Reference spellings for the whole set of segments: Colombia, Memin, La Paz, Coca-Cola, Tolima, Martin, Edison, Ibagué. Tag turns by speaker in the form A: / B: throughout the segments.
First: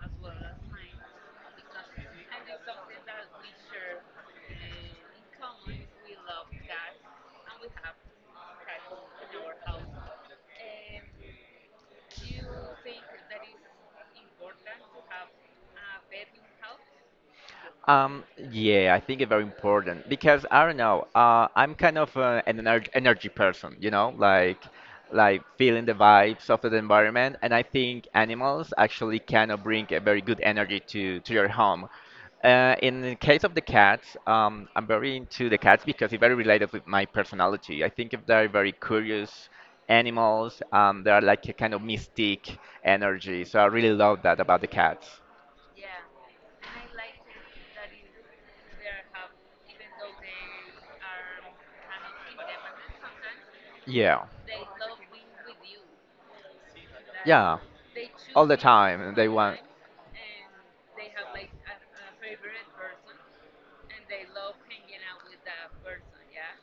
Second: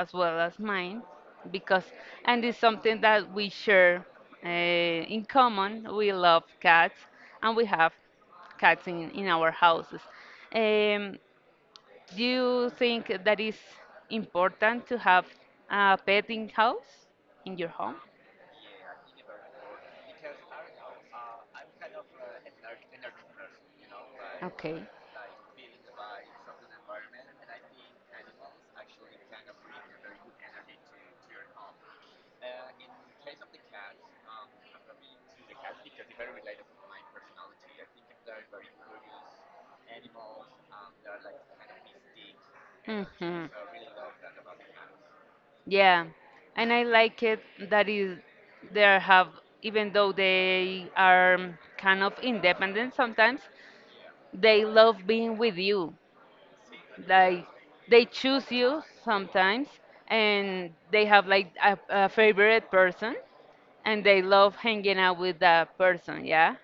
A: as well as mine because and it's something that we share in common, we love cats and we have cats in our houses. um, do you think that is important to have a pet in house, in your home?
B: Um, yeah, I think it's very important because I don't know. I'm kind of an energy person, you know,
A: Okay.
B: like feeling the vibes of the environment, and I think animals actually kind of bring a very good energy to your home. In the case of the cats, I'm very into the cats because it's very related with my personality. I think if they're very curious animals, they're like a kind of mystic
A: Hmm.
B: energy. So I really love that about the cats.
A: Yeah, and I like it that is there have even though they are kind of independent sometimes,
B: Yeah.
A: they love being with you. Like
B: Yeah,
A: they
B: all
A: choose
B: the
A: you
B: time they want.
A: sometimes, and they have like a favorite person, and they love hanging out with that person. Yeah.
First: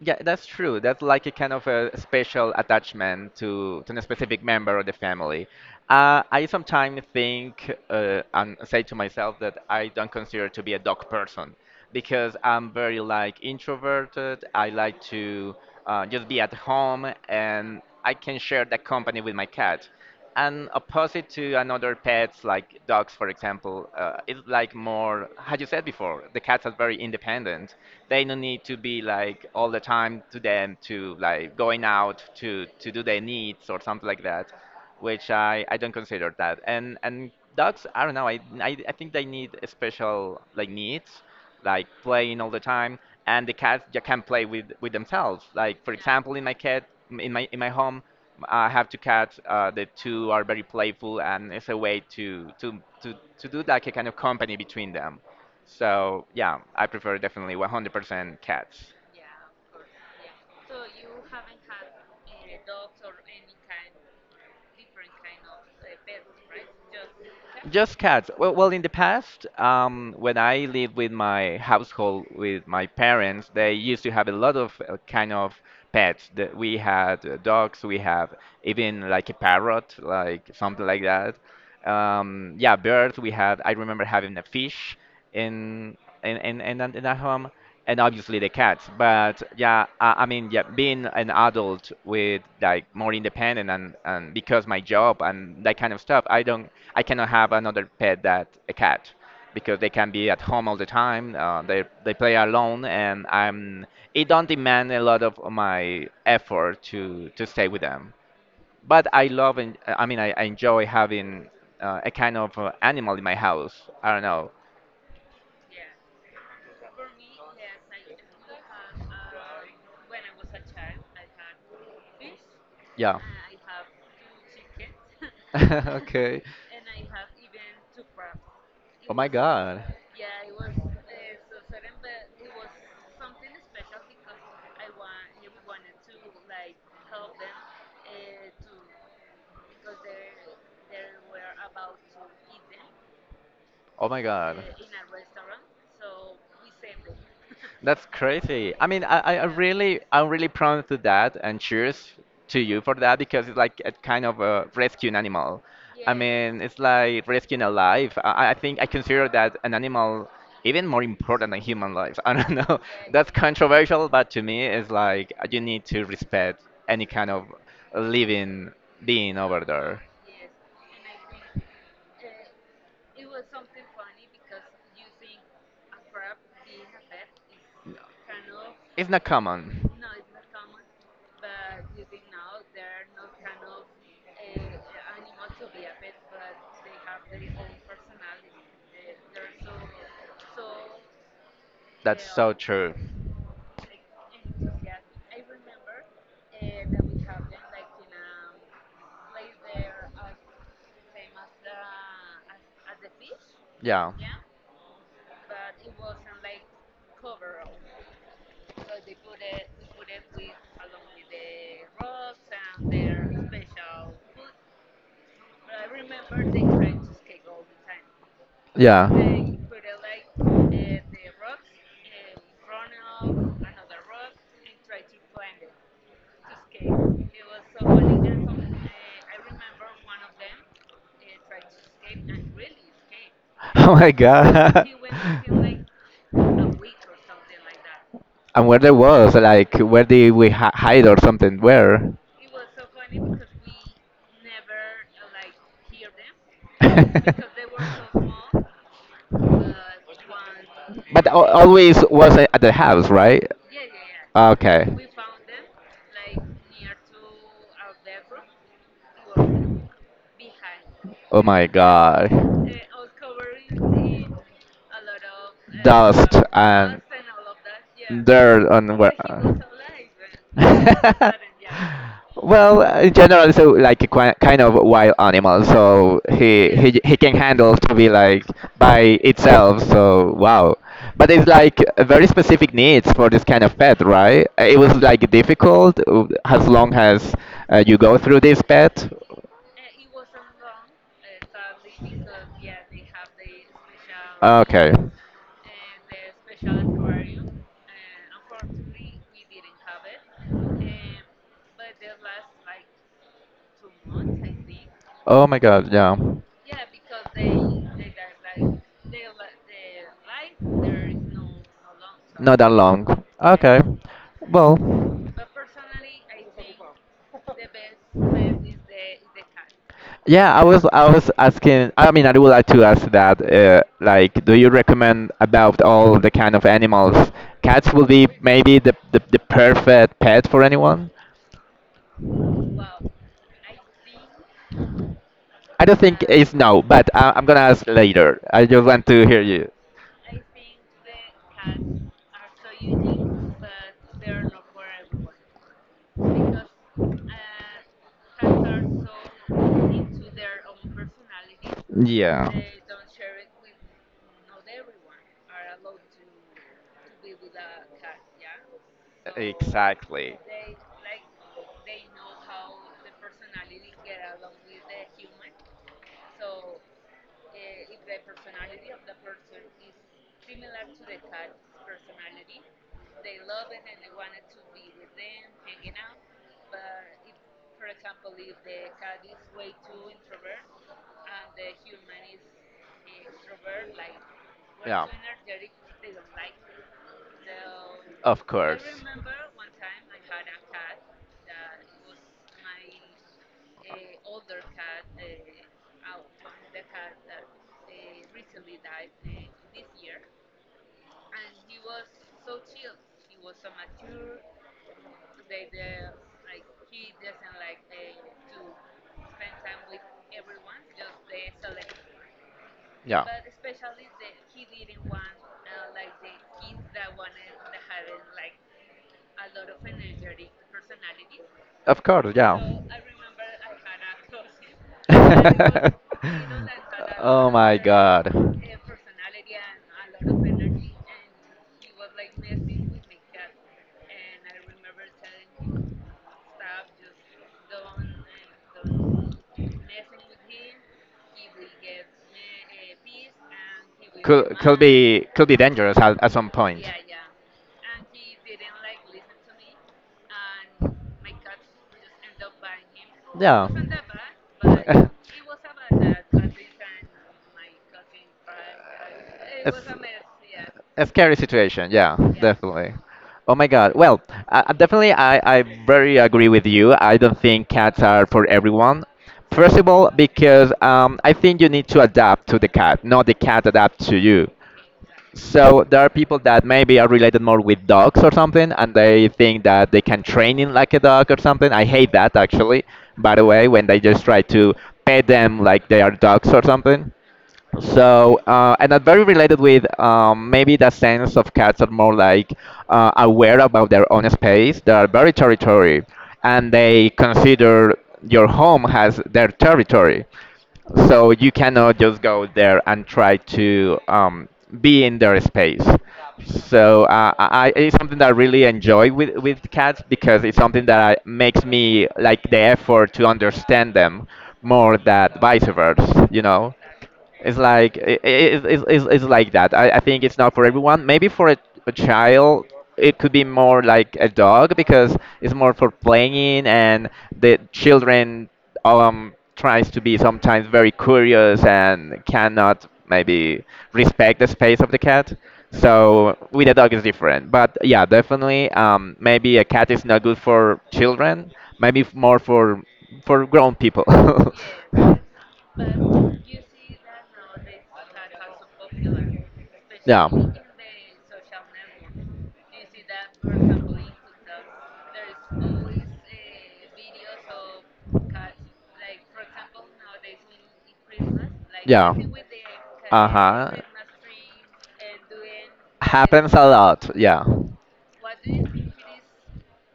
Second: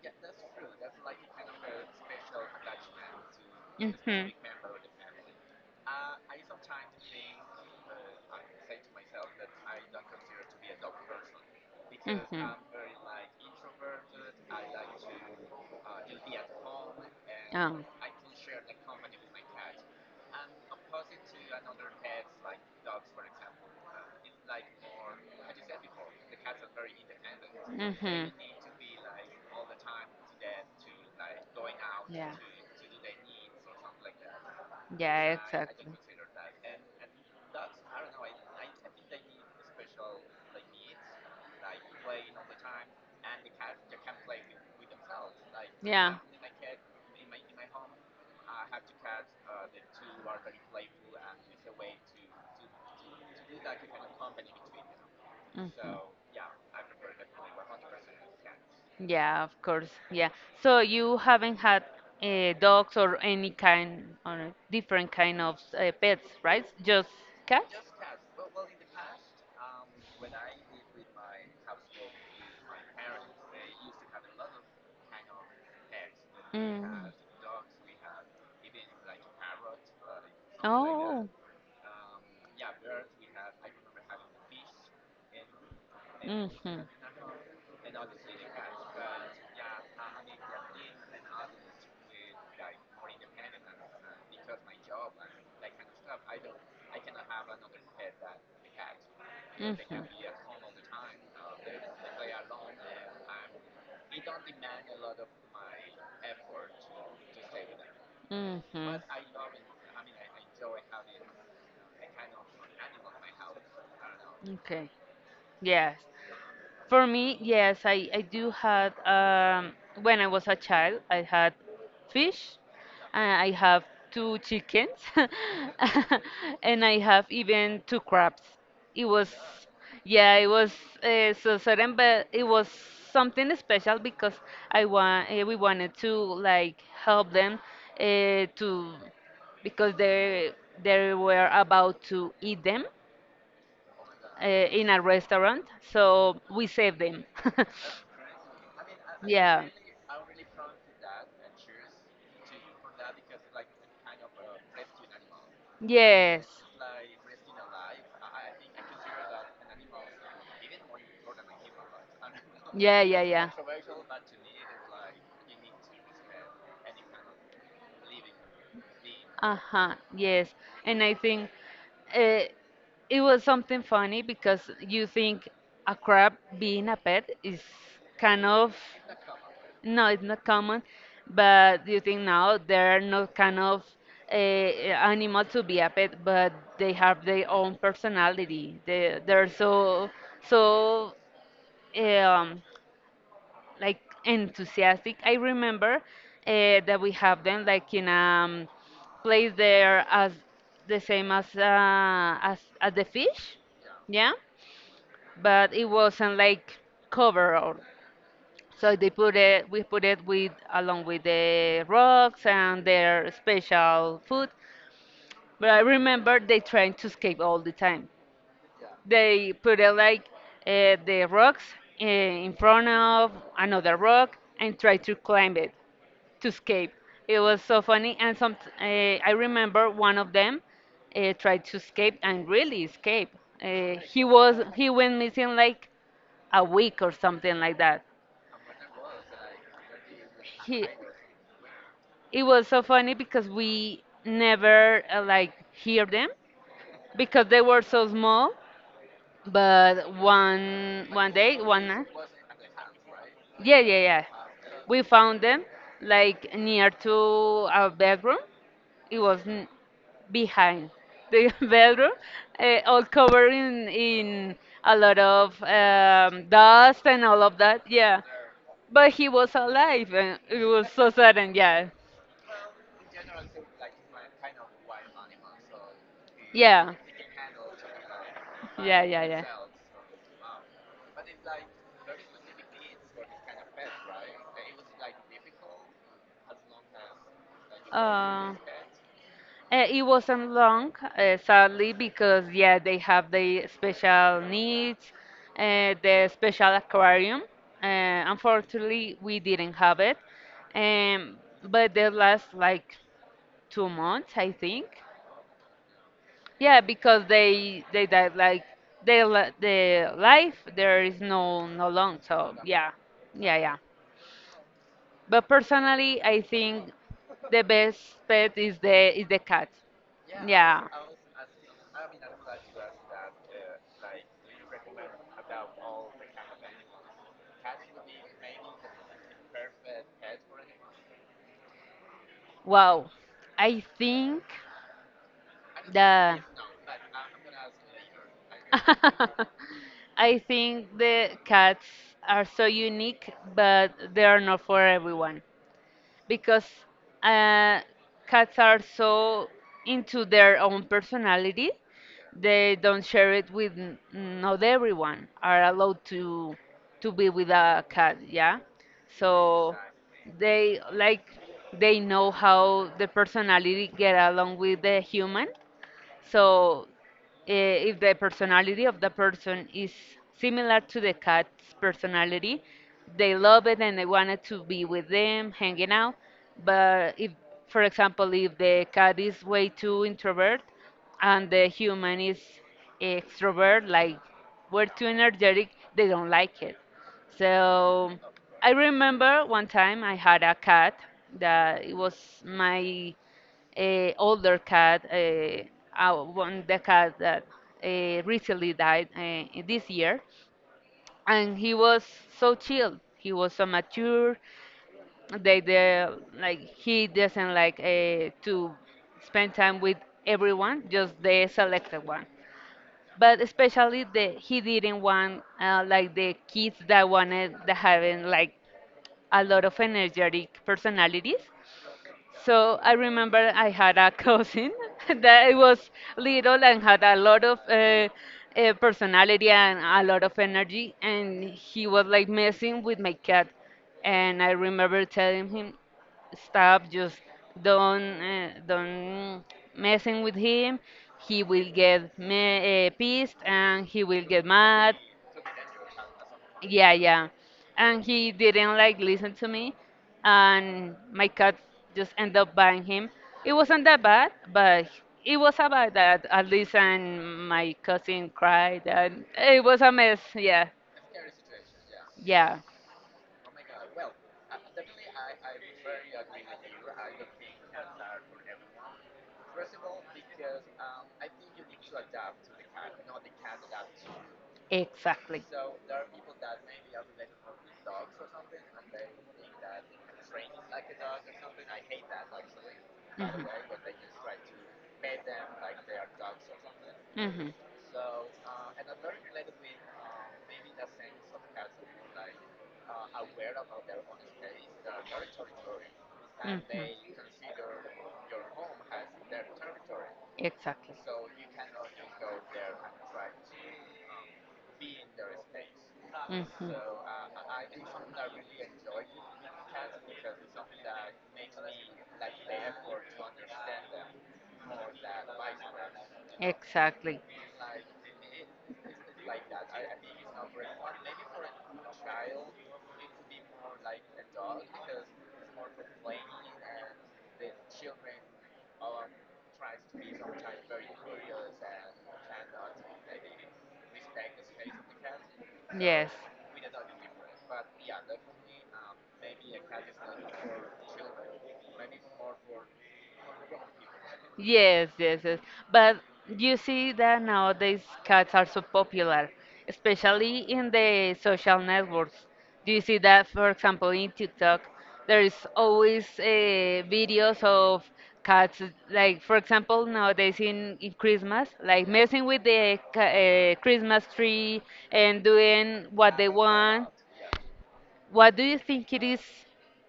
B: Yeah, that's true. That's like a kind of a special attachment to a
A: Hmm.
B: specific member of the family. I sometimes think and say to myself that I don't consider to be a dog person because I'm very like introverted. I like to just be at home, and I can share that company with my cat, and opposite to another pets like dogs, for example, is like more how you said before: the cats are very independent. They
A: Mm-hmm.
B: don't need to be like all the time to them to like going out
A: Yeah.
B: to do their needs or something like that, which
A: Yeah,
B: I don't
A: exactly.
B: consider that. And dogs, I don't know, I think they need special like needs, like playing all the time. And the cats just can play with themselves, like for
A: Yeah.
B: example in my cat, in my home, I have two cats. The two are very playful, and it's a way to do like a kind of company between them.
A: Mhm.
B: So yeah, I prefer definitely 100% cats.
A: Yeah, of course. Yeah. So you haven't had dogs or any kind or different kind of pets, right? Just cats?
B: Just cats. Well, in the past, when I lived with my household, with my parents, they used to have a lot of kind of pets. That we
A: Mm.
B: had dogs, we have even like a parrot, like something like
A: Oh.
B: that. Yeah, birds. We had. I remember having a fish in
A: Hmm. Mhm. Mhm.
B: in that home, and obviously the cats. But yeah, I mean, yeah, being an adult with like more independent and because my job and that kind of stuff, I don't, I cannot have another pet that a cat, because they can be at home all the time. They play alone, and I'm it don't demand a lot of my effort to stay with them. But I love and I mean I enjoy having a kind of animal in my house. I don't know.
A: Okay. Yes. For me, yes, I do had when I was a child, I had fish,
B: Yeah.
A: and I have two chickens,
B: okay.
A: and I have even two crabs. It
B: Oh my
A: was,
B: god.
A: yeah, it was so certain, but it was something special because I want we wanted to like help them uh, to because they were about to eat them
B: Oh my god.
A: in a restaurant, so we saved them.
B: That's crazy. I mean, I
A: Yeah.
B: really, I'm really prone to that, and cheers to you for that, because it's like a kind of rescue an animal. I
A: Yes.
B: mean, it's like rescuing a life. I think I consider that an animal even more important than human life. I don't know.
A: Yeah, yeah,
B: That's exactly
A: yeah.
B: controversial, but to me, it's like you need to respect any kind of living being over
A: Uh-huh,
B: there.
A: yes. And I think uh, it was something funny because you think a crab being a pet is kind of
B: It's not common.
A: no, it's not common, but you think now there are no kind of animal to be a pet, but they have their own personality. They're so so
B: That's so
A: um,
B: true.
A: like enthusiastic. I remember that we have them like in place there as the same as as as the fish.
B: Yeah.
A: Yeah, but it wasn't like covered. Up. So they put it, we put it with along with the rocks and their special food. But I remember they trying to escape all the time.
B: Yeah.
A: They
B: Yeah.
A: put it like the rocks in front of another rock and try to climb it to escape. It was so funny, and some I remember one of them tried to escape and really escape.
B: Oh my
A: He was
B: god.
A: he went missing like a week or something like that.
B: And where they was, like where did we
A: He,
B: hide or something? Where?
A: it was so funny because we never like hear them because they were so small. But one one day, one
B: Always
A: night,
B: was at the house, right?
A: yeah, yeah, yeah,
B: Okay.
A: we found them like near to our bedroom. It was n- Behind
B: Oh
A: the
B: my
A: bedroom,
B: god.
A: all covered in a lot of
B: Dust and
A: dust and all of that. Yeah,
B: there on where.
A: but he was alive, and it was so
B: uh,
A: sudden. Yeah,
B: Well, in general, so like a kind of wild animal, so
A: yeah.
B: he can handle to be like
A: Yeah,
B: by
A: yeah, yeah.
B: itself. So wow, but it's like a very specific needs for this kind of pet, right? It was like difficult as long as you go through
A: Uh,
B: this pet.
A: It wasn't long, sadly, because yeah, they have the special
B: Okay.
A: needs, the special aquarium. Unfortunately, we didn't have it. Um, but they last like 2 months, I think.
B: Oh my God, yeah. So
A: Yeah, because they died like they the life there is no no long. So
B: not that
A: yeah,
B: long.
A: yeah, yeah.
B: Okay. Well,
A: But personally, I think the best pet is the cat.
B: yeah,
A: Yeah.
B: I was asking. I mean, I would like to ask that. Like, do you recommend about all the kind of animals? Cats will be maybe the perfect pet for anyone.
A: Wow. I think
B: I don't think
A: the
B: it's no, but I, I'm gonna ask later. I just want to hear you.
A: I think the cats are so unique, but they are not for everyone. Because uh, cats are so into their own personality,
B: Yeah.
A: they don't share it with n- not everyone are allowed to be with a cat, yeah. So
B: Exactly.
A: they like they know how the personality get along with the human. So if the personality of the person is similar to the cat's personality, they love it and they wanted to be with them, hanging out. But if, for example, if the cat is way too introvert and the human is extrovert, like we're
B: Going
A: too energetic, they don't like it. So
B: of
A: I
B: I
A: remember one time I had a cat that it was my older cat, one the cat that recently died this year, and he was so chill. He was so mature. They like he doesn't like to spend time with everyone, just the selected one. But especially the he
B: did.
A: didn't want like the kids that wanted that having like a lot of energetic personalities.
B: Of course,
A: So I remember I had a cousin that was little and had a lot
B: oh
A: of
B: my god.
A: personality and a lot of energy, and he was like messing with my cat. And I remember telling him, "Stop! Just don't messing with him. He will pissed and he will get mad,"
B: Could be dangerous at some point.
A: yeah, yeah. And he didn't like listen to me, and my cat just ended up buying him. It
B: Yeah.
A: wasn't that bad, but it was about that at least, and my cousin cried, and it was a mess. Yeah,
B: a scary situation. Yeah, yeah,
A: yeah,
B: definitely. Oh my God. Well, I definitely, I very agree with you. I don't think cats are for everyone. First of all, because I think you need to adapt to the cat, not the cat adapt to you.
A: exactly.
B: So there are people that maybe are related more with dogs or something, and they think that they can train him like a dog or something. I hate that, actually. By the
A: Mhm.
B: way, when they just try to pet them like they are dogs or something.
A: Mhm.
B: So, and that very related with maybe the sense of cats are more like aware about their own space. They are very territory, and they
A: Mhm.
B: consider your home as their territory.
A: Exactly.
B: So you cannot just go there and try to be in their space.
A: Mhm.
B: So it's something that I really enjoy with cats, because it's something that I, makes me like the effort to understand them more than vice versa, you know?
A: Exactly.
B: It's like it's, it's like that. I think it's not for everyone. Maybe for a child, it could be more like a dog because it's more for playing, and the children tries to be sometimes very curious and cannot maybe respect the space of the cat.
A: Yes.
B: So with a dog is different. But yeah, definitely, maybe a cat is not good for children. Maybe more for grown people.
A: Yes, yes, yes. But you see that nowadays cats are so popular,
B: Yeah.
A: especially in the social networks. Do you see that, for example, in TikTok, there is always videos of cats, like, for example, nowadays in Christmas, like
B: Yeah.
A: messing with the
B: Uh-huh.
A: Christmas tree and doing what they
B: Happens a
A: want.
B: lot. Yeah.
A: What do you think it is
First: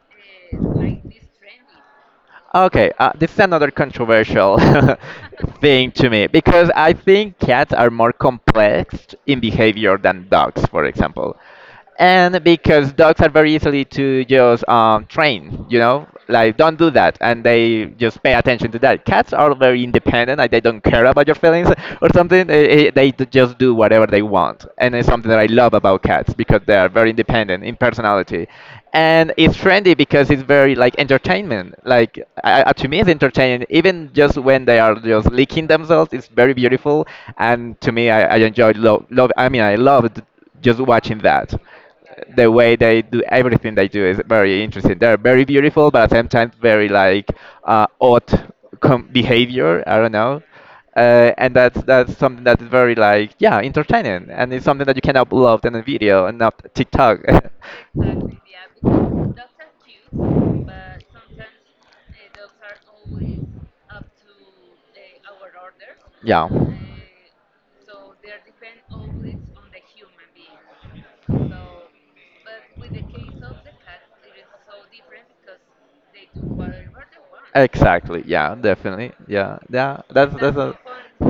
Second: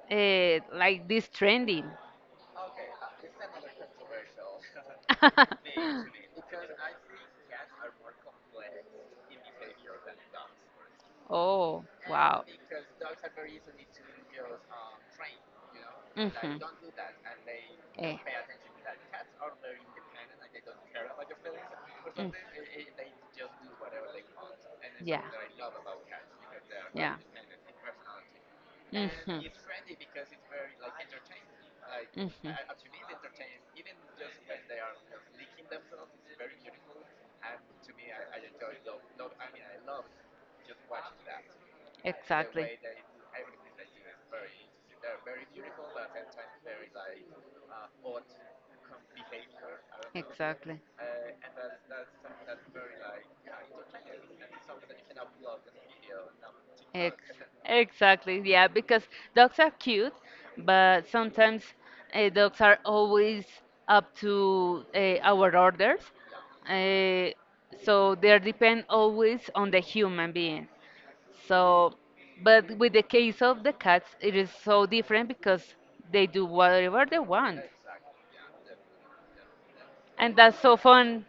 A: like this trending?
B: Okay, this is another controversial thing to me because I think cats are more complex in behavior than dogs, for example.
A: Oh,
B: And
A: wow.
B: because dogs are very easily to just train, you know, like don't do that, and they just pay attention to that. Cats are very independent, like they don't care about your feelings or something. Just do whatever they want, and it's something that I love about cats, because they are very independent in personality, and it's trendy because it's very like entertainment. Like to me, it's entertaining. Even just when they are just licking themselves, it's very beautiful. And to me, I enjoyed love. Love. I mean, I loved just watching that the way they do everything they do is very interesting. They're very beautiful, but at the same time very like odd behavior. I don't know, and that's something that's very like yeah entertaining, and it's something that you can upload in a video and not
A: Ex
B: TikTok.
A: Exactly, yeah, because dogs are cute, but sometimes dogs are always up to our orders.
B: yeah.
A: Uh, so they depend always on the human being. So, but with the case of the cats, it is so different because they do whatever they want.
B: Exactly. Yeah. Definitely. Yeah. Yeah.
A: And
B: That's
A: that's so
B: a.
A: fun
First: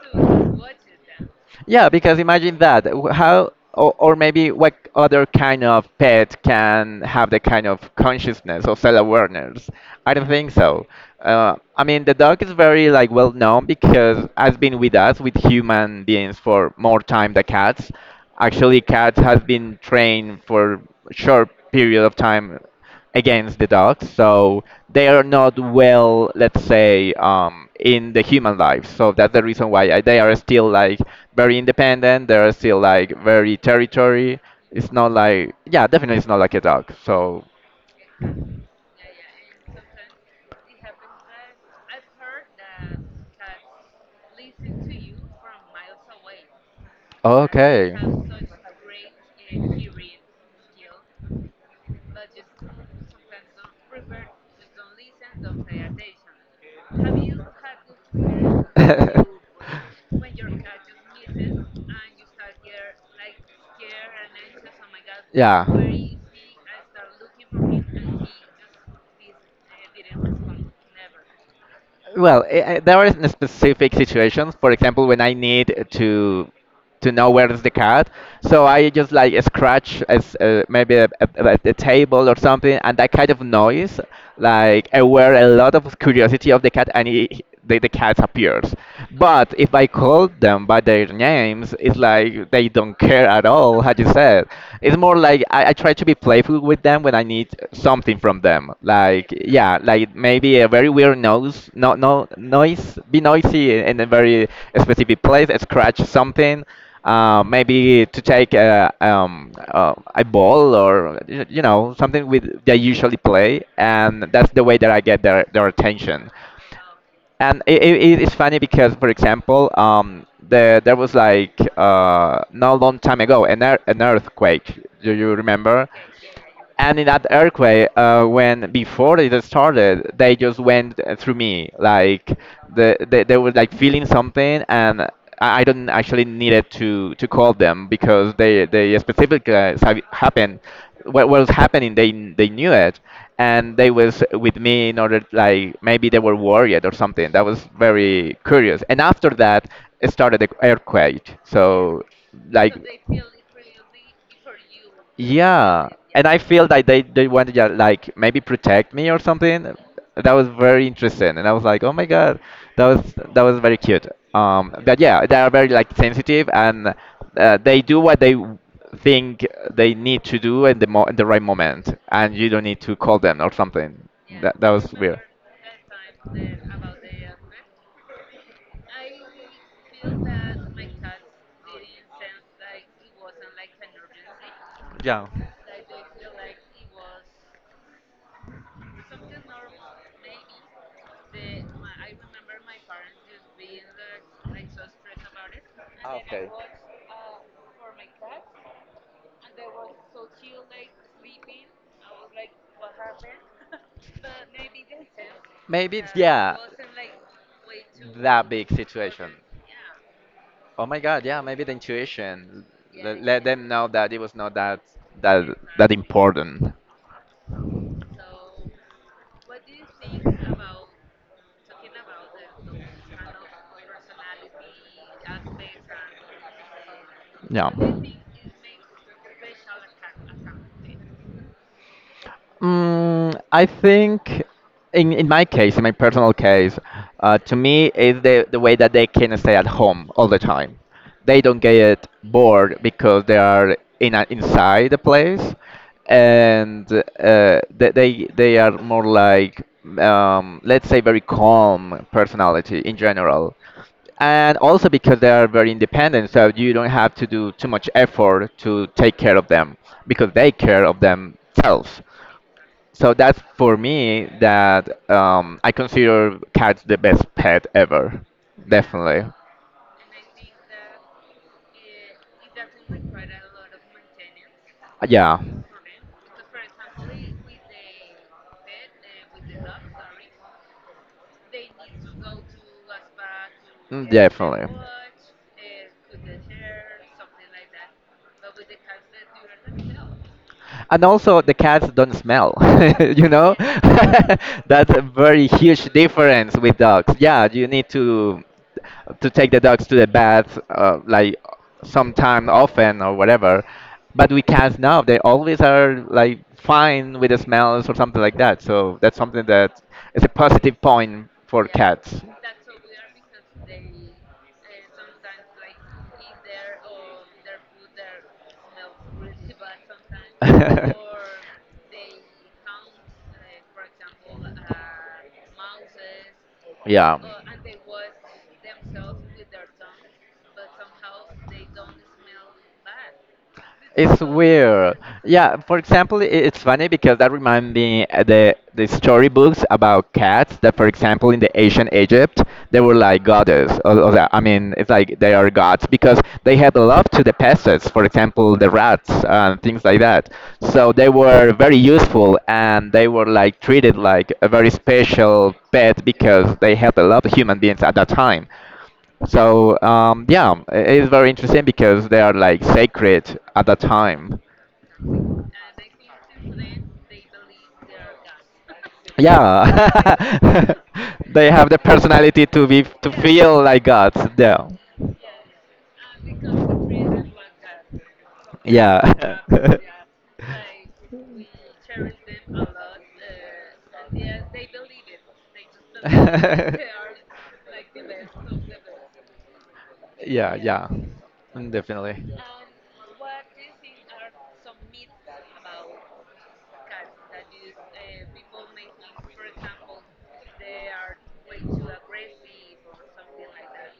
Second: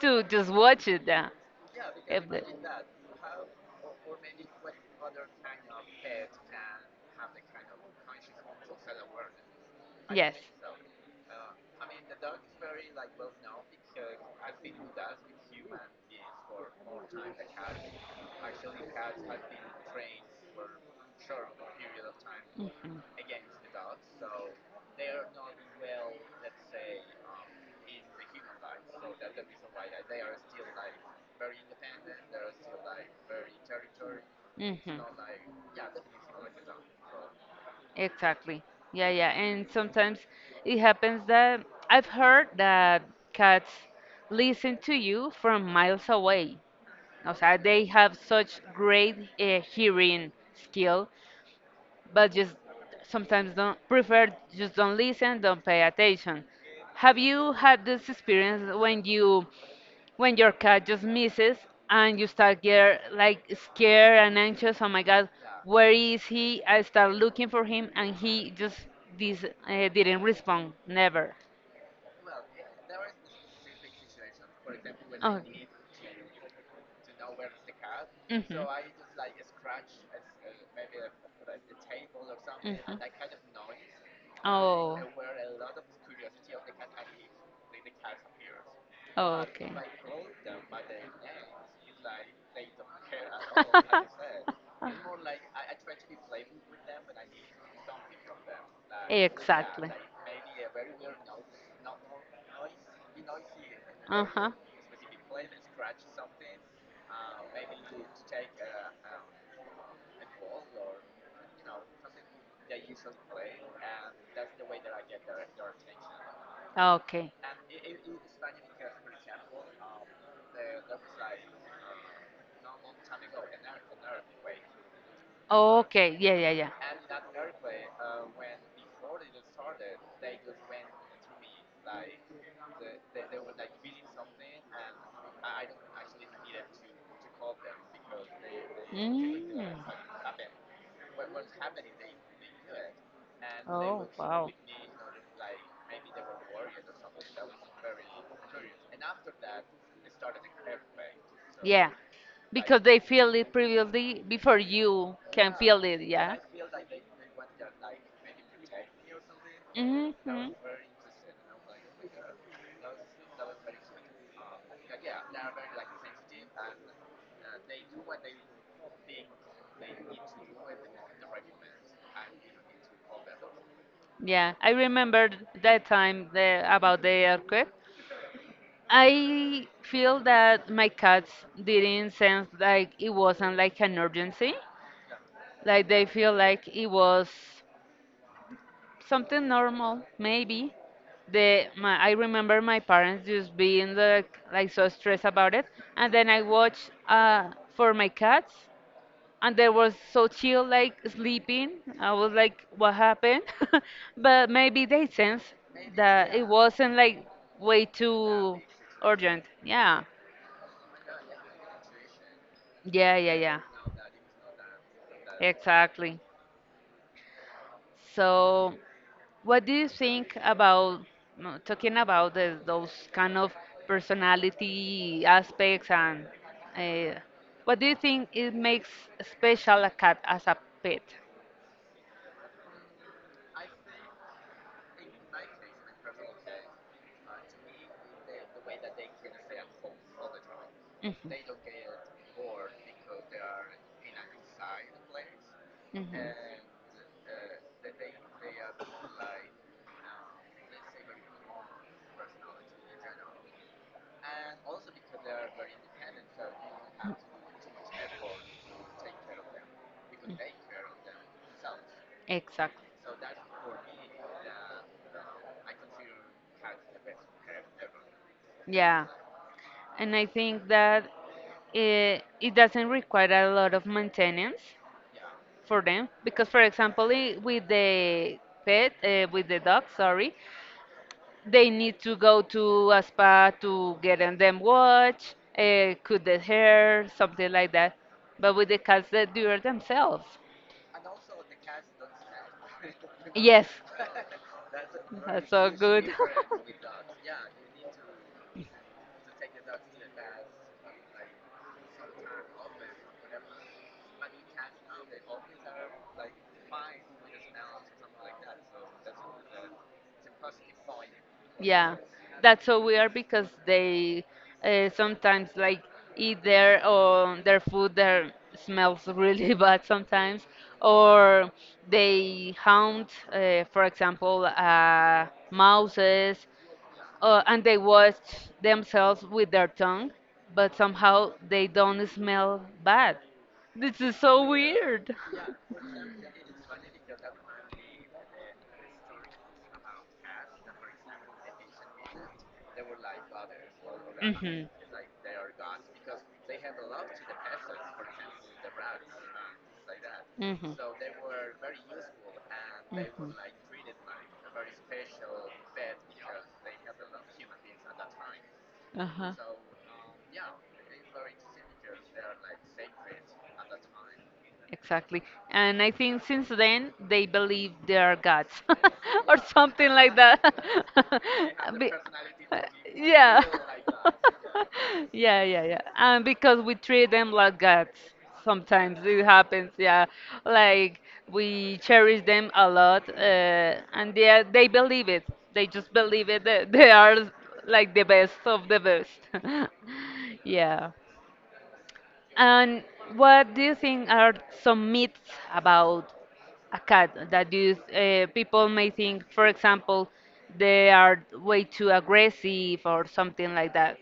A: to just watch it. Yeah.
B: Yeah, because
A: If the-
B: imagine that. How or maybe what other kind of pet can have the kind of consciousness or self-awareness? I don't
A: Yes.
B: think so. I mean, the dog is very like well known because has been with us with human beings for more time than cats. Actually, cats has been trained for short period of time
A: Mhm.
B: against the dogs, so they are not well, let's say, in the human life. So that's the reason why I, they are still like very independent. They are still like very territory. It's
A: Mhm.
B: not like yeah, definitely it's not like a dog. So
A: Exactly. Yeah, yeah. And sometimes it happens that I've heard that cats listen to you from miles away. O sea, they
B: okay.
A: have such great hearing skill, but just sometimes don't prefer, just don't listen, don't pay attention. Have you had this experience when you, when your cat just misses and you start get like scared and anxious, oh my god,
B: Yeah.
A: where is he, I start looking for him and he just this didn't respond, never.
B: Well, I, there are specific situations. For example, when I
A: Oh.
B: need to know where is the cat,
A: Mhm,
B: so I just like scratch as maybe a table or something,
A: mhm.
B: and that kind of noise like
A: Oh.
B: aware a lot of curiosity of the cat, and he, they the cat appears.
A: Oh,
B: But
A: okay.
B: if I call them by their names, it's like they don't care at all, how you said. It's more like I try to be playful with them when I need something from them. Like yeah,
A: Exactly.
B: like maybe a very weird nose, no no noise, be noisy in a
A: Uh
B: very
A: huh.
B: specific place, scratch something. Maybe to take a ball, or you know something with they usually play, and that's the way that I get their attention.
A: Okay.
B: And it's funny because, for example, there was like not a long time ago an earthquake. Do you remember?
A: Okay, yeah, yeah, yeah.
B: And in that earthquake, when before it started, they just went through me. Like they were like feeling something, and I don't actually needed to call them, because they specifically
A: Mm.
B: happened. What was happening, they knew it, and they
A: Oh,
B: was
A: wow.
B: with me in order like maybe they were worried or something. That was very curious. And after that, it started the earthquake.
A: Yeah,
B: So like.
A: because they feel it previously before you can feel
B: Yeah,
A: it,
B: and
A: yeah?
B: I feel that they wanted to like maybe protect me or something. That was very interesting, and I was like, oh my God, that was very cute.
A: Hmm.
B: But yeah, they are very like sensitive, and they do what they think they need to do in the mo in the right moment, and you don't need to call them or something.
A: Yeah,
B: That
A: I
B: that was weird.
A: remember that time the, about the earthquake. I feel that my cats didn't sense like it wasn't like an urgency.
B: Yeah.
A: Like they feel like it was something normal, maybe. The my, I remember my parents just being like so stressed about it, and then I watched for my cats. And they were so chill, like sleeping. I was like, what happened? But maybe they sensed
B: Maybe
A: that it
B: yeah,
A: wasn't like way
B: that
A: too
B: big situation.
A: urgent. Yeah,
B: Oh my God, yeah, maybe the intuition.
A: yeah, yeah,
B: Let
A: yeah,
B: them know that it was not that that
A: exactly.
B: important.
A: So, what do you think about no, talking about the, those kind of personality aspects and uh,
B: Yeah.
A: what do you think it makes special a cat as a pet?
B: Mm, I think in my case, in my personal case, to me is the way that they can stay at home all the time.
A: Mhm.
B: They don't get bored because they are in inside the place,
A: Mhm.
B: and uh, they are more like let's say very calm personality in general, and also because they are very independent, so you don't have to do too much effort to take care of them because they care of themselves.
A: Exactly.
B: So that's for me that I consider cats the best pet ever.
A: Yeah.
B: Definitely.
A: And I think that it doesn't require a lot of maintenance
B: Yeah.
A: for them because for example I- with the pet with the dog sorry they need to go to a spa to
B: Mm,
A: get on them
B: definitely.
A: watch cut the hair something like that, but with the cats they do it themselves.
B: And also, the cats don't smell, you know?
A: Yes,
B: That's a very
A: that's so
B: huge
A: good.
B: difference with dogs. Yeah, you need to take the dogs to the bath, like sometime often or whatever. But with cats now, they always are like fine with the smells or something like that. So that's something that is a positive point for
A: Yeah,
B: cats.
A: that's so weird because they sometimes like eat their or their food that smells really bad sometimes, or they hunt, for example, mouses
B: Yeah.
A: and they wash themselves with their tongue, but somehow they don't smell bad. This is
B: It's
A: so
B: weird.
A: weird.
B: Yeah, for example, it's funny because that reminds me, the storybooks about cats that, for example, in the ancient Egypt, they were like goddess. I mean, it's like they are gods because
A: Mhm.
B: they had love to the pests, for example, the rats and things like that. So they were very useful and they were
A: Mhm.
B: like treated like a very special pet because they had a lot of human beings at that time.
A: Mhm. Uh huh.
B: So yeah, it's very interesting because they are like sacred at that time.
A: Exactly. And I think since then they believe they are gods or something like that.
B: Yeah, they have the
A: Be-
B: personality
A: uh,
B: to
A: yeah.
B: feel like gods.
A: Yeah, yeah, yeah. And because we treat them like gods sometimes
B: Yeah,
A: it happens, yeah. Like we cherish them a lot and they are,
B: yeah.
A: they believe it. They just believe it that they are like the best of the best.
B: Yeah, yeah,
A: Yeah.
B: mm, definitely.
A: And what do you think are some myths about a cat that you people may think, for example, they are way too aggressive or something like that?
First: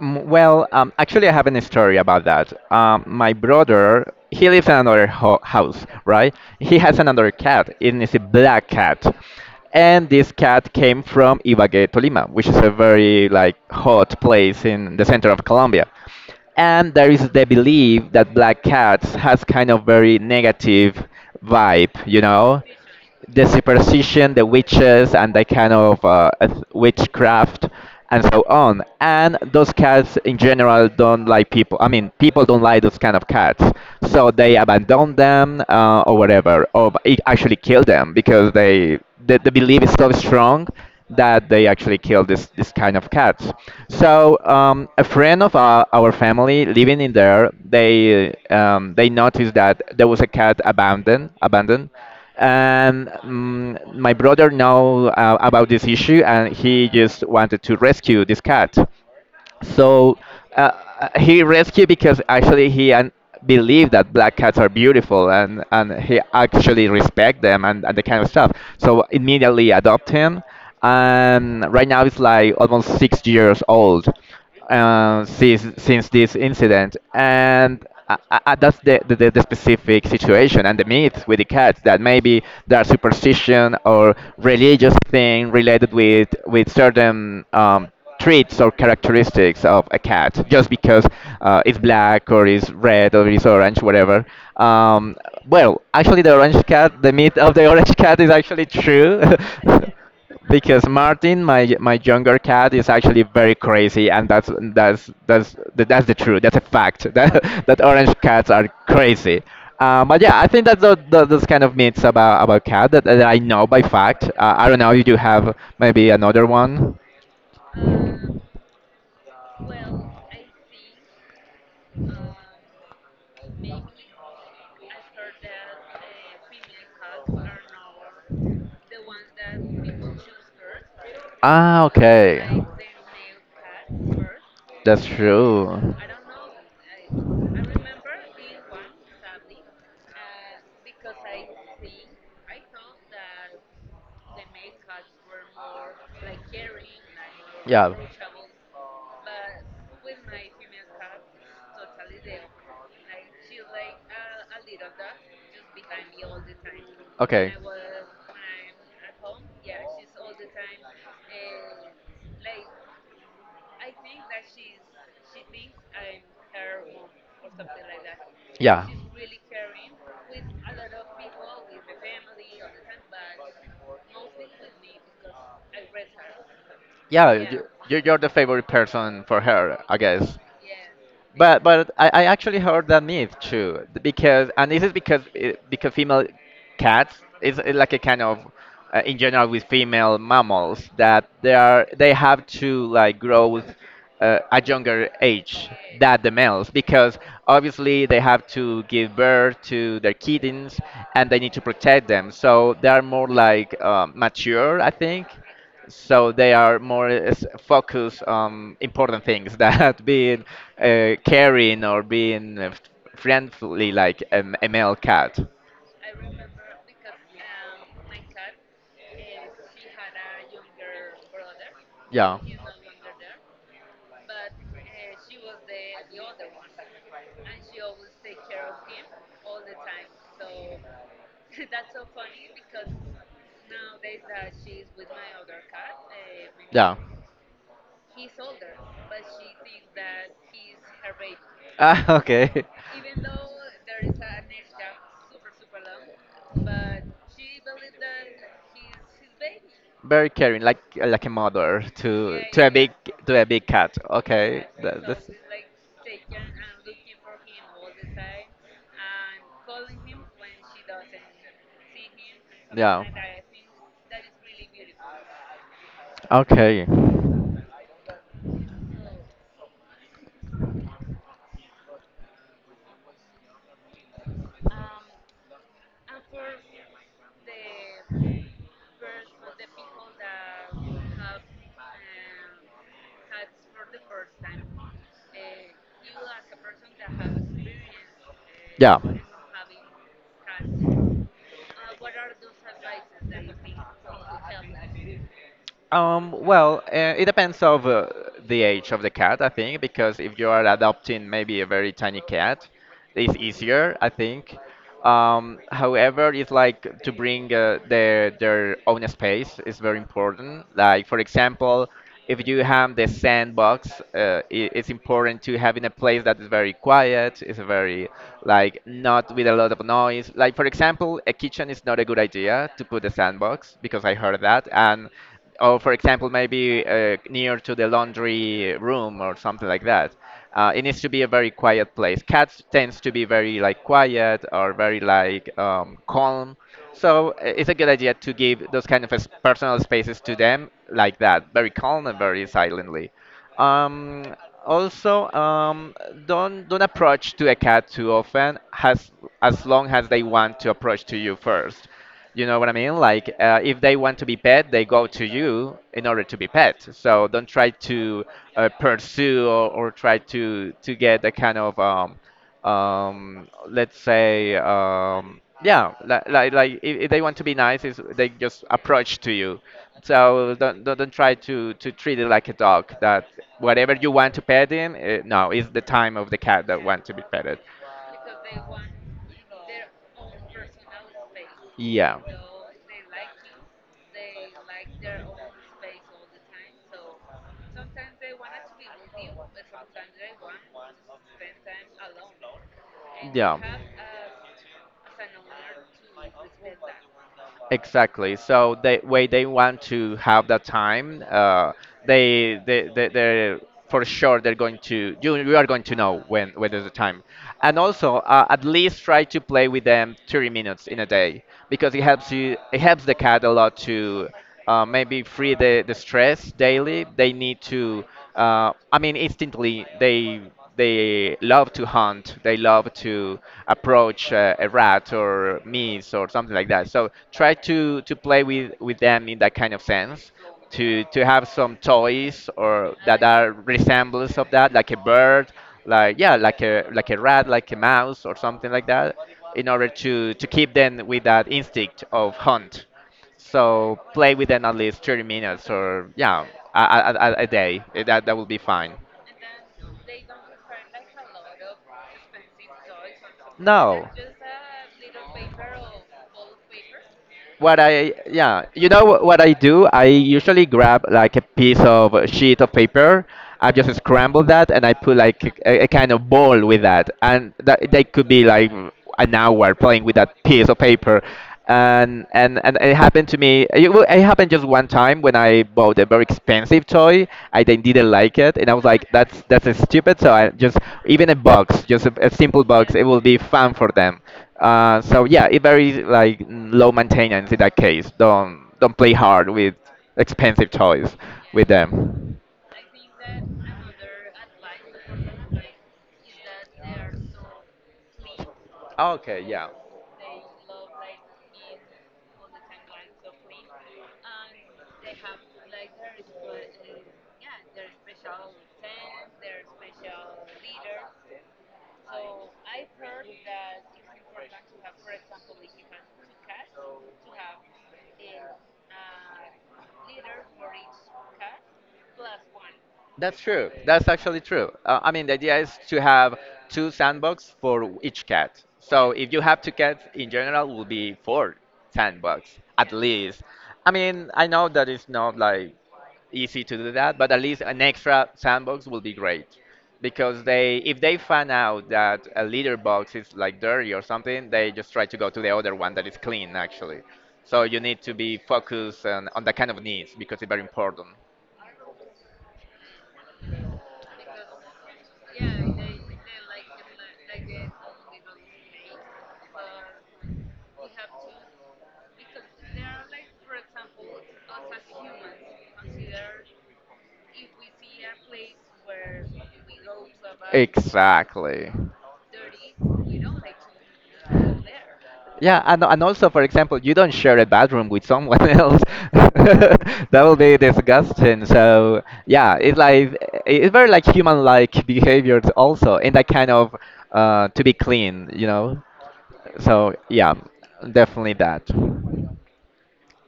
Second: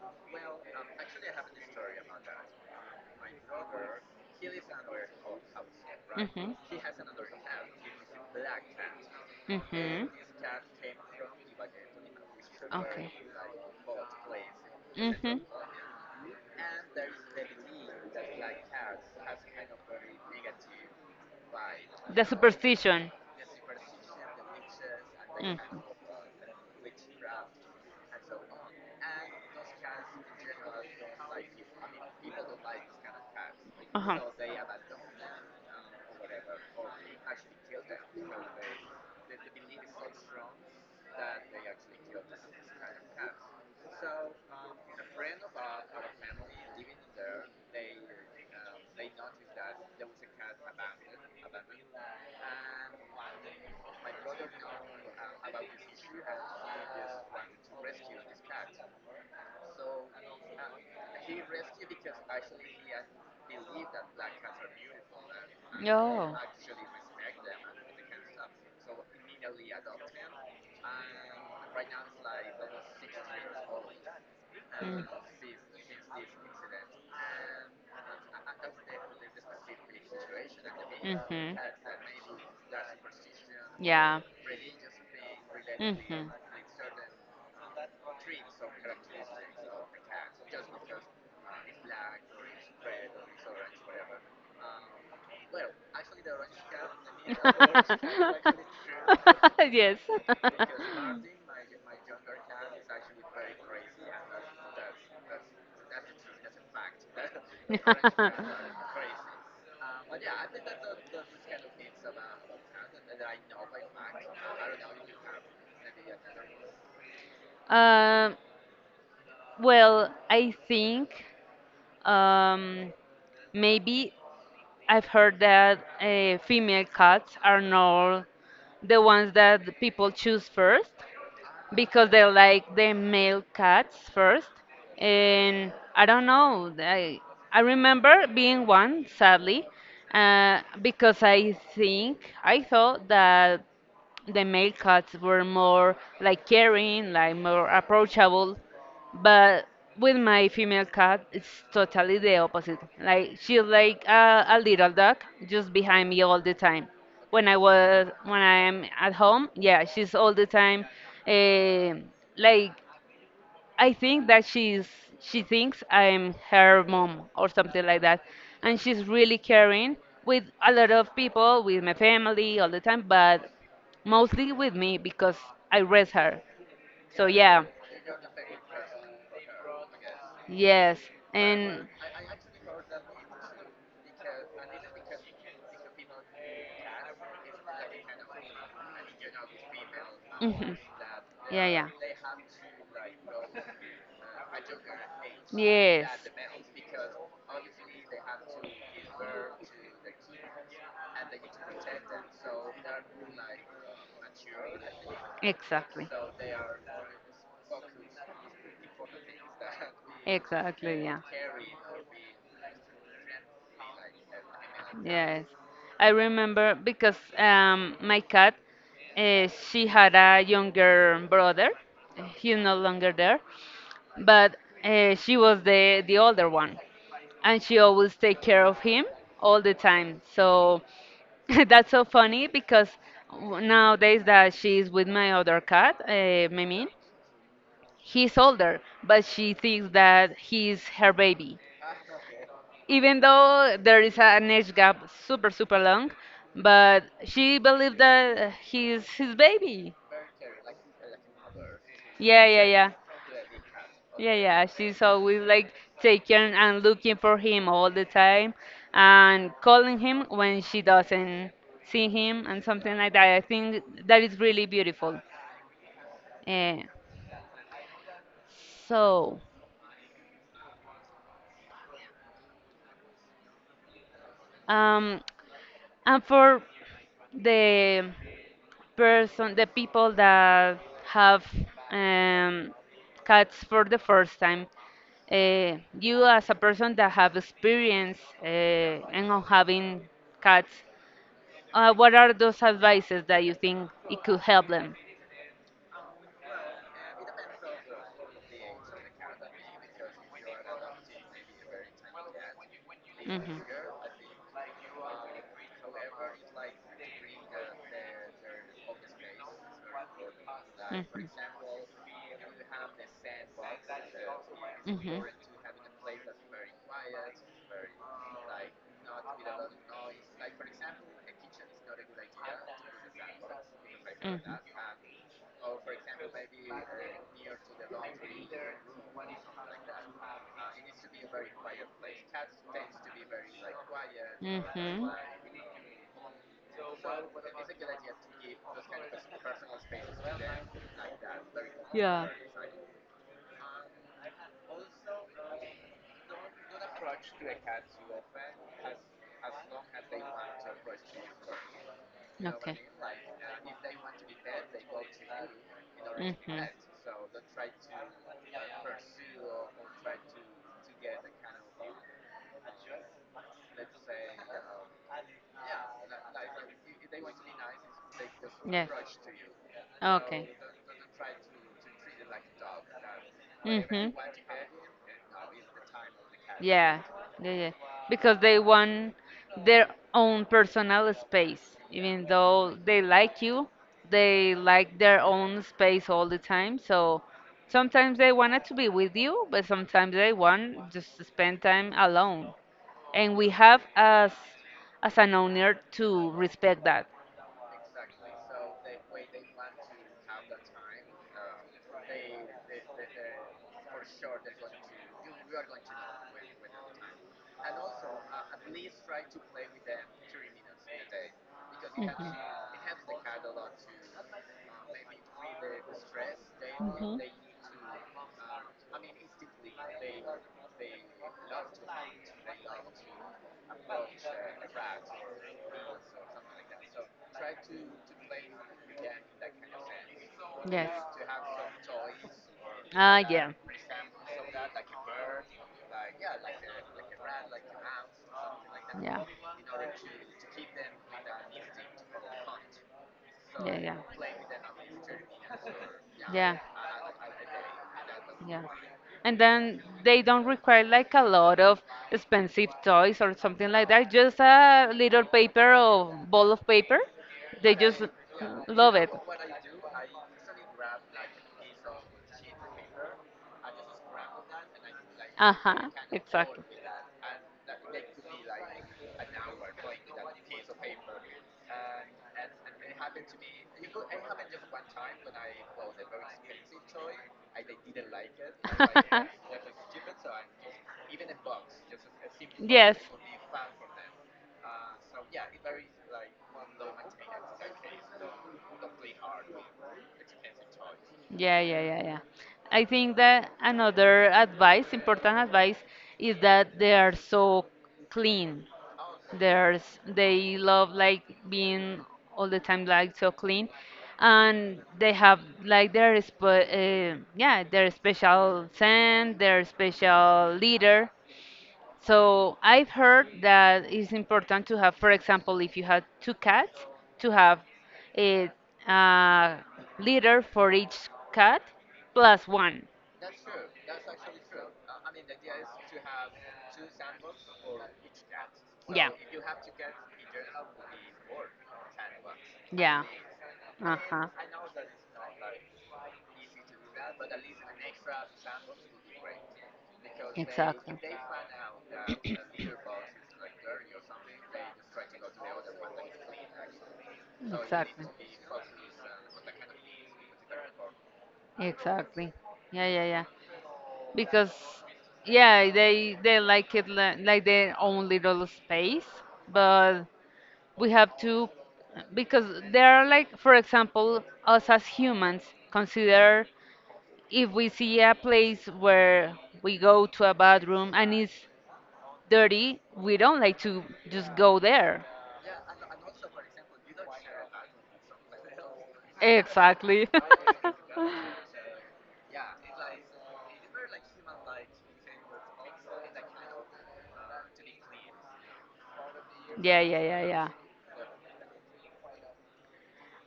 B: Well, actually, I have a story about that. My brother, he lives in another ho house, right?
A: Mhm.
B: He has another cat, and it's a black cat. And
A: Mhm.
B: this cat came from Ibagué, Tolima, which is a
A: Okay.
B: very like hot place in the center
A: Mhm.
B: of Colombia. And there is the belief that black cats has kind of very negative vibe, you
A: The
B: know,
A: superstition.
B: the superstition, the witches, and the kind
A: Mm.
B: of witchcraft and so on. And those cats in general don't like people. I mean, people don't like those kind of cats,
A: Uh huh.
B: so they abandon them, or whatever, or it actually kill them because the belief is so strong that they actually kill this kind of cats. So a friend of our family living in there, they, they noticed that there was a cat abandoned. And mm my brother know, about this issue, and he just wanted to rescue this cat. So uh, he rescued because actually he believed that black cats are beautiful, and he
A: Oh.
B: actually respect them, and the kind of stuff. So immediately adopt him. And right now it's like almost 6 years old,
A: Mm.
B: since this incident. And that's the, the specific situation and the myth with the
A: Mm-hmm.
B: cats that maybe there are superstition or
A: Yeah.
B: religious thing related with
A: Mm-hmm.
B: certain, traits or characteristics of a cat just because it's black or it's red or it's orange, whatever. Um, well, actually, the orange cat, the myth of the orange cat is actually true.
A: Yes.
B: Because Martin, my younger cat, is actually very crazy, and that's the truth. That's a fact. That orange cats are crazy. But yeah, I think those kind of myths about cat that, that I know by fact. I don't know if you have maybe another one.
A: Um, well, I think. Um, Maybe I've heard that female cats are not the ones that the people choose first
B: Ah,
A: because they
B: okay.
A: like the male cats first.
B: That's
A: And
B: true.
A: I don't know. I remember being one, sadly, because I think I thought that the male cats were more like caring, like more
B: Yeah.
A: approachable. But with my female cat, it's totally the opposite. Like she's like a little dog, just behind me all the time. When
B: Okay.
A: I was when I'm at home, yeah, she's all the time. eh, like I think that she thinks I'm her mom or something like that, and
B: Yeah.
A: she's really caring with a lot of people, with my family all the time, but mostly with me because I raise her. So
B: Yeah, you,
A: yeah.
B: you- you're the favorite person for her, I guess.
A: Yes,
B: But
A: and
B: but I actually heard that myth too, because, and this is because because female cats is, like a kind of, in general with female
A: mhm,
B: mammals, that
A: yeah, yeah.
B: they have to like grow, at younger age
A: Yes.
B: than the males, because obviously they have to give birth to their kittens and they need to protect them, so they are more like, um, mature, I think.
A: Exactly.
B: So they are more, focused on important things that being,
A: Exactly, yeah.
B: caring or being, friendly like, a male cat.
A: Yes. I remember because my cat, she had a younger brother.
B: Yeah,
A: He's no longer there. But she was the older one. And she always take care of him all the time. So that's so funny because nowadays that she's with my other cat, Memin,
B: yeah,
A: he's older, but she thinks that he's her baby.
B: ah, okay.
A: Even though there is an age gap super, super long, but she believes that he's his baby.
B: Very caring, like a mother
A: Yeah, yeah, yeah.
B: to a big cat.
A: Yeah,
B: Okay,
A: yeah. She's
B: that's
A: always like taking and looking for him all the time and calling him when she doesn't see him and something
B: yeah.
A: like that. I think that is really beautiful. Eh,
B: Okay.
A: so, um, and for the person, the people that have um, cats for the first time, you as a person that have experience
B: Yeah.
A: and on having cats, what are those advices that you think it could help them?
B: Well, it depends of, the age of the cat, I think, because if you are adopting maybe a very tiny cat, it's easier, I think. However, it's like to bring, their own space is very important. Like for example, if you have the sandbox, I it's important to have in a place that is very quiet, is very like not with a lot of noise. Like for example, a kitchen is not a good idea to put a sandbox because I heard that, and or for example maybe, near to the laundry room or something like that. Uh, it needs to be a very quiet place. Cats tends to be very like quiet or very
A: Mhm.
B: like, calm, so, it's a good idea to give those kind of personal spaces to them like that, very
A: Mhm.
B: calm and
A: Yeah.
B: very silently. Um, also, don't approach to a cat too often, as long as they want to approach to you first. You know what I
A: Okay.
B: mean? Like, if they want to be pet, they go to you in order to be pet. So don't try to, pursue, or try to get a kind of, um, let's say, um, yeah, like like if they want to be nice, is they just
A: Yes.
B: approach to you.
A: Okay.
B: So don't try to treat it like a dog, that whatever
A: Mm-hmm.
B: you want to pet him, eh, no, it's the time of the cat that
A: Yeah,
B: want to be
A: yeah,
B: petted.
A: yeah. Because they want their own personal space.
B: Yeah,
A: Even though they like you, they like their own space all the time. So sometimes they wanted to be with you, but sometimes they want just to spend time alone. And we have as
B: yeah.
A: an owner to respect that.
B: Exactly. So the way they want to have that time, they're for sure they're going to you, you are going to know when is the time, and also, at least try to play with them 30 minutes in a day, because it helps the cat a lot to, maybe free the stress daily. They need to, I mean, instantly they love to hunt. They love to approach, a rat or mice or something like that. So try to play with them in that kind of sense.
A: Yes.
B: To have some toys or
A: Ah,
B: that
A: yeah.
B: are resemblance of that, like a bird, like yeah, like a rat, like a mouse or something like
A: Yeah.
B: that, in order to keep them with that instinct of hunt.
A: Yeah, yeah.
B: So play with them at least 30 minutes, or yeah,
A: Yeah.
B: a day. Eh, that will be
A: Yeah.
B: fine.
A: And then they don't require like a lot of expensive toys or something like
B: No.
A: that. Just a little paper or ball of paper. They
B: What
A: just
B: I, yeah, you
A: love
B: know
A: it.
B: what I do? I usually grab like a piece of a sheet of paper. I just scramble that and I put like a
A: Uh-huh,
B: kind of
A: exactly.
B: ball with that, and that they could be like an hour playing with that piece of paper. And, and it happened to me. It, it happened just one time when I bought a very expensive toy. I then didn't like it, and I was like, that's stupid." So I just, even a box, just a simple
A: Yes.
B: box, it will be fun for them. So yeah, it very like, mm, low maintenance in that case. Don't play hard with expensive toys
A: Yeah,
B: with
A: yeah, yeah, yeah.
B: them.
A: I think that another advice, important advice, is that they are so clean.
B: Okay, yeah.
A: There's they love like being all the time like so clean, and they have like their yeah, their special scent, their special leader. So I've heard that it's important to have, for example, if you have two cats, to have a, uh litter for each cat plus one.
B: That's true. That's actually true. I mean, the idea is to have two sandbox for each cat. So
A: Yeah.
B: if you have two cats in general, will be four sandbox at
A: Yeah.
B: least. I
A: Uh huh.
B: mean, I know that it's not like easy to do that, but at least an extra sandbox will be great, because they,
A: Exactly.
B: if they find out that a litter box is like dirty or something, they just try to go to the other one that is clean actually. So you need
A: Exactly.
B: to be focused on the kind of needs because it's very important.
A: Exactly. Yeah. Because yeah, they like their own little space, but we have to, because there are, like for example, us as humans consider, if we see a place where we go to a bathroom and it's
B: Exactly.
A: dirty, we don't like to just go there.
B: Yeah, and also, for example, you don't share a bathroom with someone else.
A: Exactly.
B: That will be disgusting. So yeah, it's like it's very like human-like behaviors also in that kind of to be clean, you know.
A: yeah
B: So
A: yeah yeah
B: yeah,
A: yeah
B: definitely that.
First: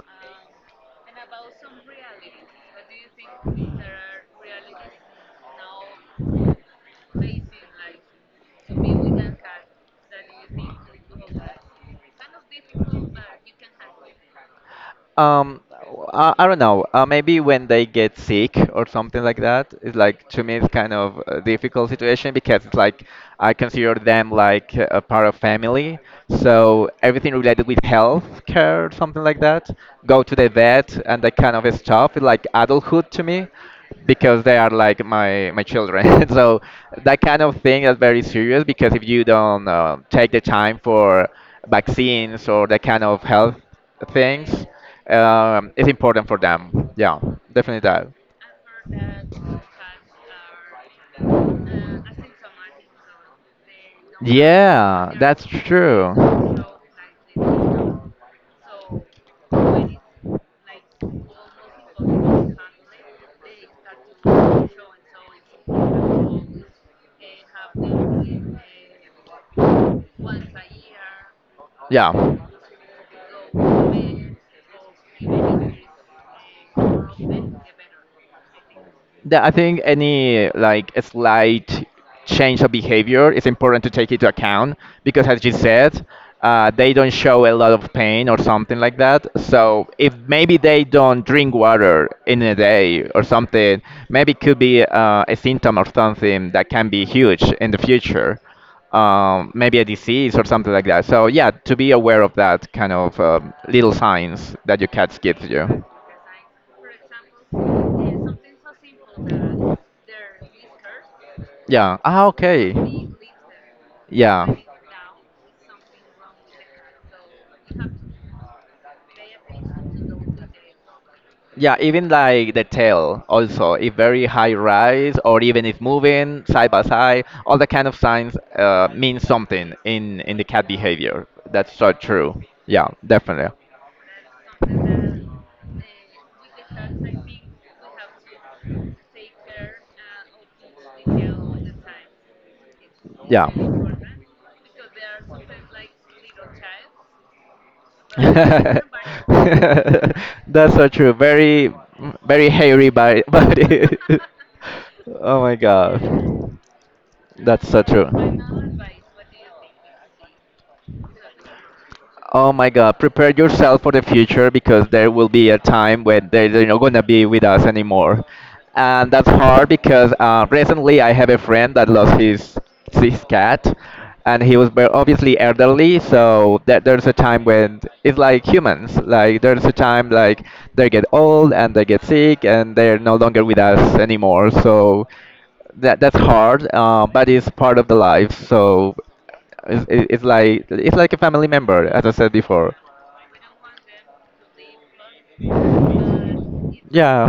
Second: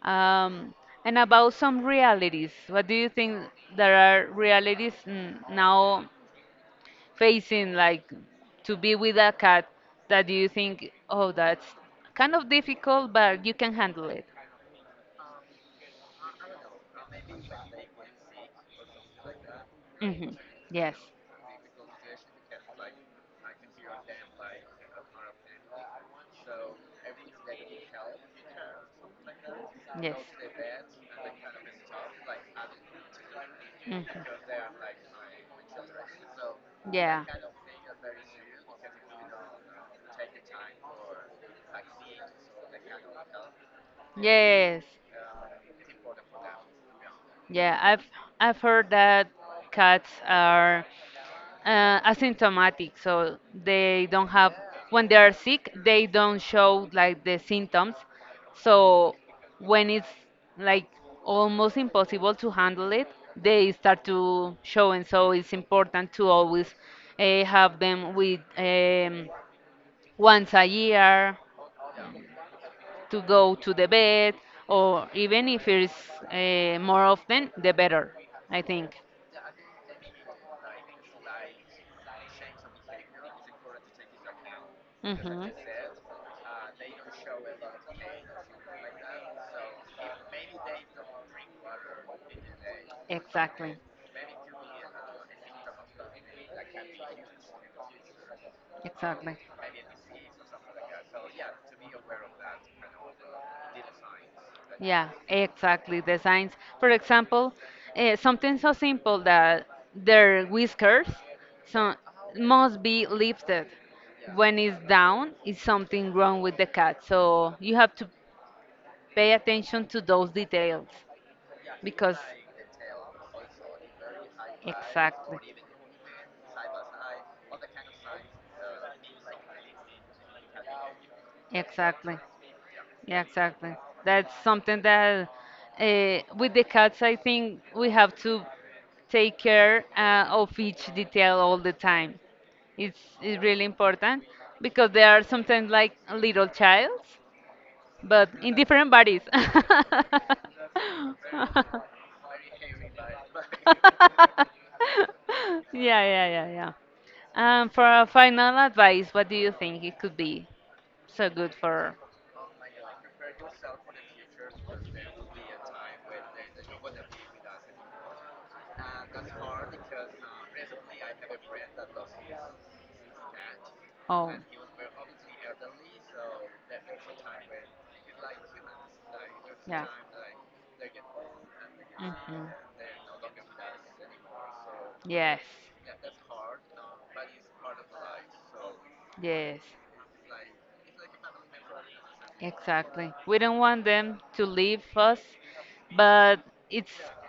A: Um, and about some realities, what do you think there are realities now facing, like to be with a cat that you think, oh, that's kind of difficult, but you can handle it?
B: Um, I don't know. Maybe when they get sick or something like that, it's
A: Hmm.
B: like to me it's kind
A: Yes.
B: of a difficult situation because it's like I consider them like a part of family. So everything related with health care or something like that,
A: Yes.
B: go to the vet and that kind of stuff. It's like adulthood to me
A: Hmm.
B: because they are like my children. So that
A: Yeah.
B: kind of thing is very serious because if you don't take the time for vaccines or that kind of health things,
A: Yes.
B: it's important for them. Yeah,
A: Yeah,
B: definitely that.
A: I've heard that cats are asymptomatic, so they don't have, when
B: Yeah,
A: they are
B: that's
A: sick, they don't
B: true.
A: show like the symptoms. So when it's like almost impossible to handle it, they start to show, and so it's important to always have them with once a year
B: Yeah.
A: to go to the bed, or even if it's more often, the better, I think.
B: That I think any like a slight change of behavior is important to take into account because, as
A: Hmm.
B: you said, they don't show a lot of pain or something like that. So if maybe they don't drink water in a day or
A: Exactly,
B: something, maybe it could be a symptom or something that can be huge in the future.
A: exactly.
B: Maybe a disease or something like that. So yeah, to be aware of that kind of little signs that your
A: Yeah,
B: cat gives you.
A: exactly. The signs, for example, something so simple that their whiskers, so,
B: Yeah. Ah, okay.
A: must be lifted.
B: Yeah.
A: When it's down, is something wrong with the cat. So you have to pay attention to those details
B: Yeah, even
A: because
B: like the tail also, if very high rise
A: exactly.
B: or even if moving side by side, all the kind of signs mean something in the cat behavior. That's so
A: Exactly.
B: true. Yeah,
A: Yeah,
B: definitely.
A: exactly. That's something that with the cats, I think we have to take care of each detail all the time. It's
B: Yeah.
A: really important because they are sometimes like little childs, but in
B: That's
A: different bodies. Yeah,
B: so true. Very, very hairy body. Body. Oh my
A: yeah, yeah,
B: god.
A: yeah.
B: That's so
A: For a
B: true.
A: final advice, what do you think it could be so good for
B: Oh my God, prepare yourself for the future because there will be a time when they're not going to be with us anymore. And that's hard because recently I have a friend that lost his cat
A: all?
B: and he was obviously elderly. So that there's a time when it's like humans, like there's a
A: Yeah.
B: time like they get old and they get sick
A: Hmm.
B: and they're no longer with us anymore. So
A: Yes,
B: that's hard, but it's part of the life. So
A: yes.
B: it's like a family member, as I said before.
A: Exactly. We don't want them to leave us, but it's
B: Yeah,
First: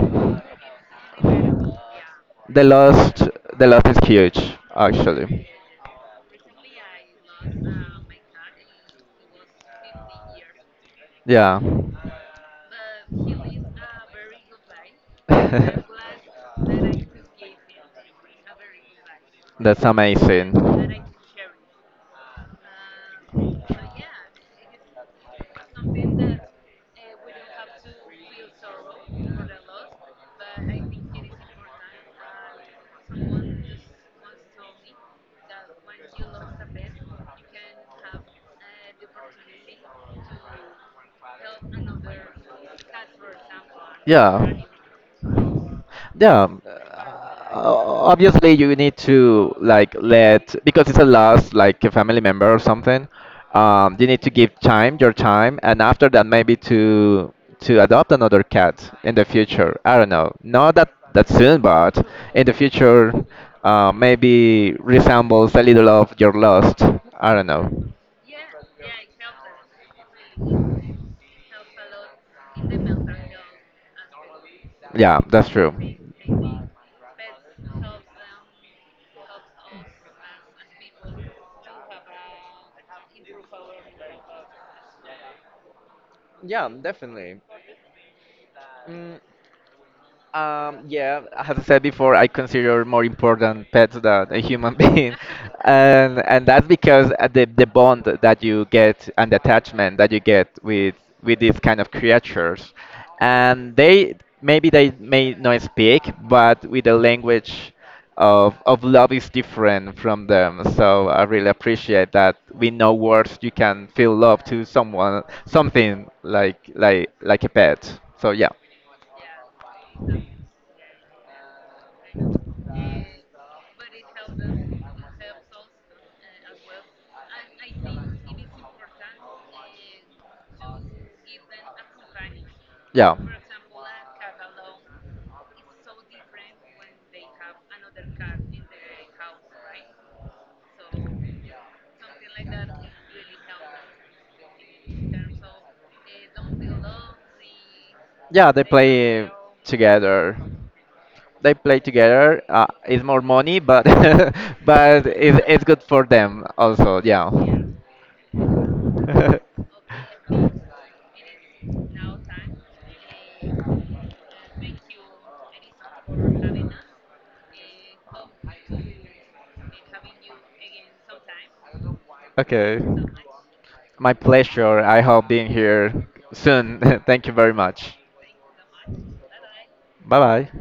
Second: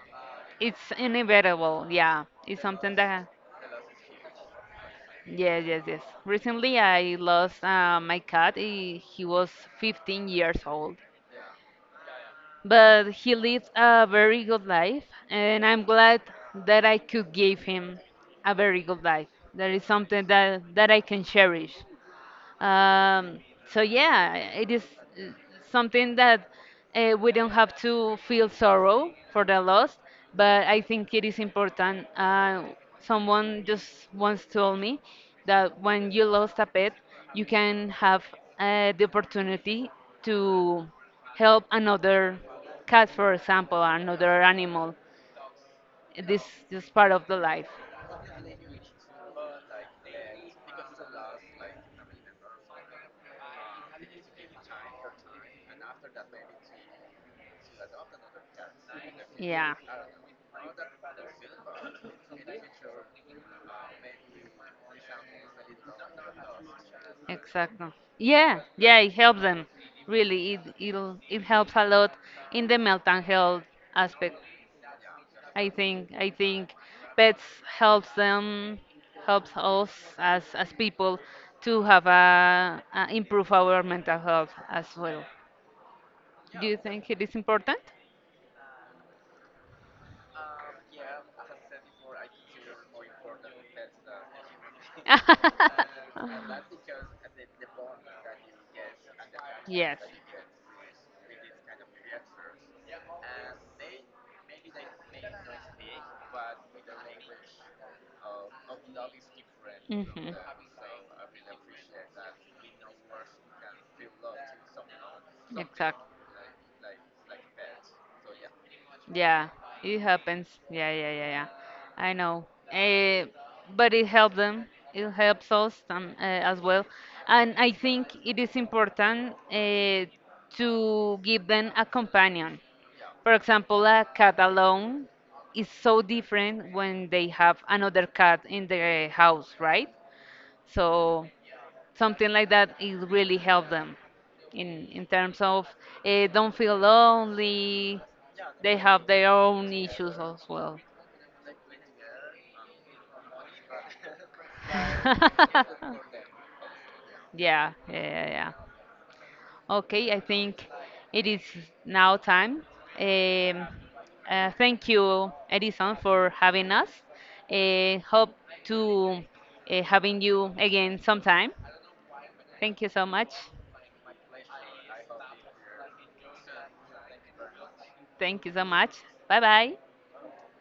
A: it's inevitable. Yeah, it's
B: the
A: something
B: loss
A: that.
B: the loss is huge, actually.
A: Yes. Recently, I lost my cat. He was 15 years old,
B: Yeah.
A: but he lived a very good life, and I'm glad that I could give him a very good life. That
B: That's
A: is something
B: amazing.
A: that I can cherish. Um, so yeah, it is uh, something that we don't have to feel sorrow for the loss, but I think it is important. Someone just once told me that when you lost a pet, you can have the opportunity to help another cat, for example, or another
B: Yeah.
A: animal. This
B: Yeah,
A: is part of the life.
B: obviously you need to like let because it's a loss, like a family member or something. You need to give time, your time, and after that maybe to adopt another cat in the
A: Yeah.
B: future. I don't know, not that soon, but in the future, maybe resembles a little of your lost. I don't know.
A: Exactly. Yeah, yeah, it helps them. Really, it helps a lot in the mental health aspect.
B: Yeah, that's true.
A: I think pets helps them, helps us as people to have a improve our mental health as well. Do
B: Yeah,
A: you think it is
B: definitely.
A: important?
B: Mm. Yeah, as I said before, I consider more important pets than a human being, and that's because the bond that you get and the attachment that you get with these kind of creatures, and they maybe they may not speak, but with the language of love is different from them. So I really appreciate that we know words you can feel love to someone,
A: Exactly.
B: something like like a pet. So yeah.
A: Yeah, it happens. Yeah. I know. Uh, but it helps them. It helps us as well. And I think it is important to give them a companion.
B: Yeah.
A: For example, a cat alone is so different when they have another cat in the house, right? So something like that, it really helped them in terms of don't feel lonely,
B: Yeah,
A: they have their own issues
B: together.
A: as well.
B: they play together. It's more money, but but it's good for
A: yeah
B: them also. Yeah.
A: yeah Okay, I think it is now time. um, thank you, Edison, for having us. Hope to having you again sometime.
B: Okay.
A: Thank you so much.
B: My pleasure. I hope being here soon. Thank you very much.
A: Thank you so much. Bye bye.
B: Bye bye.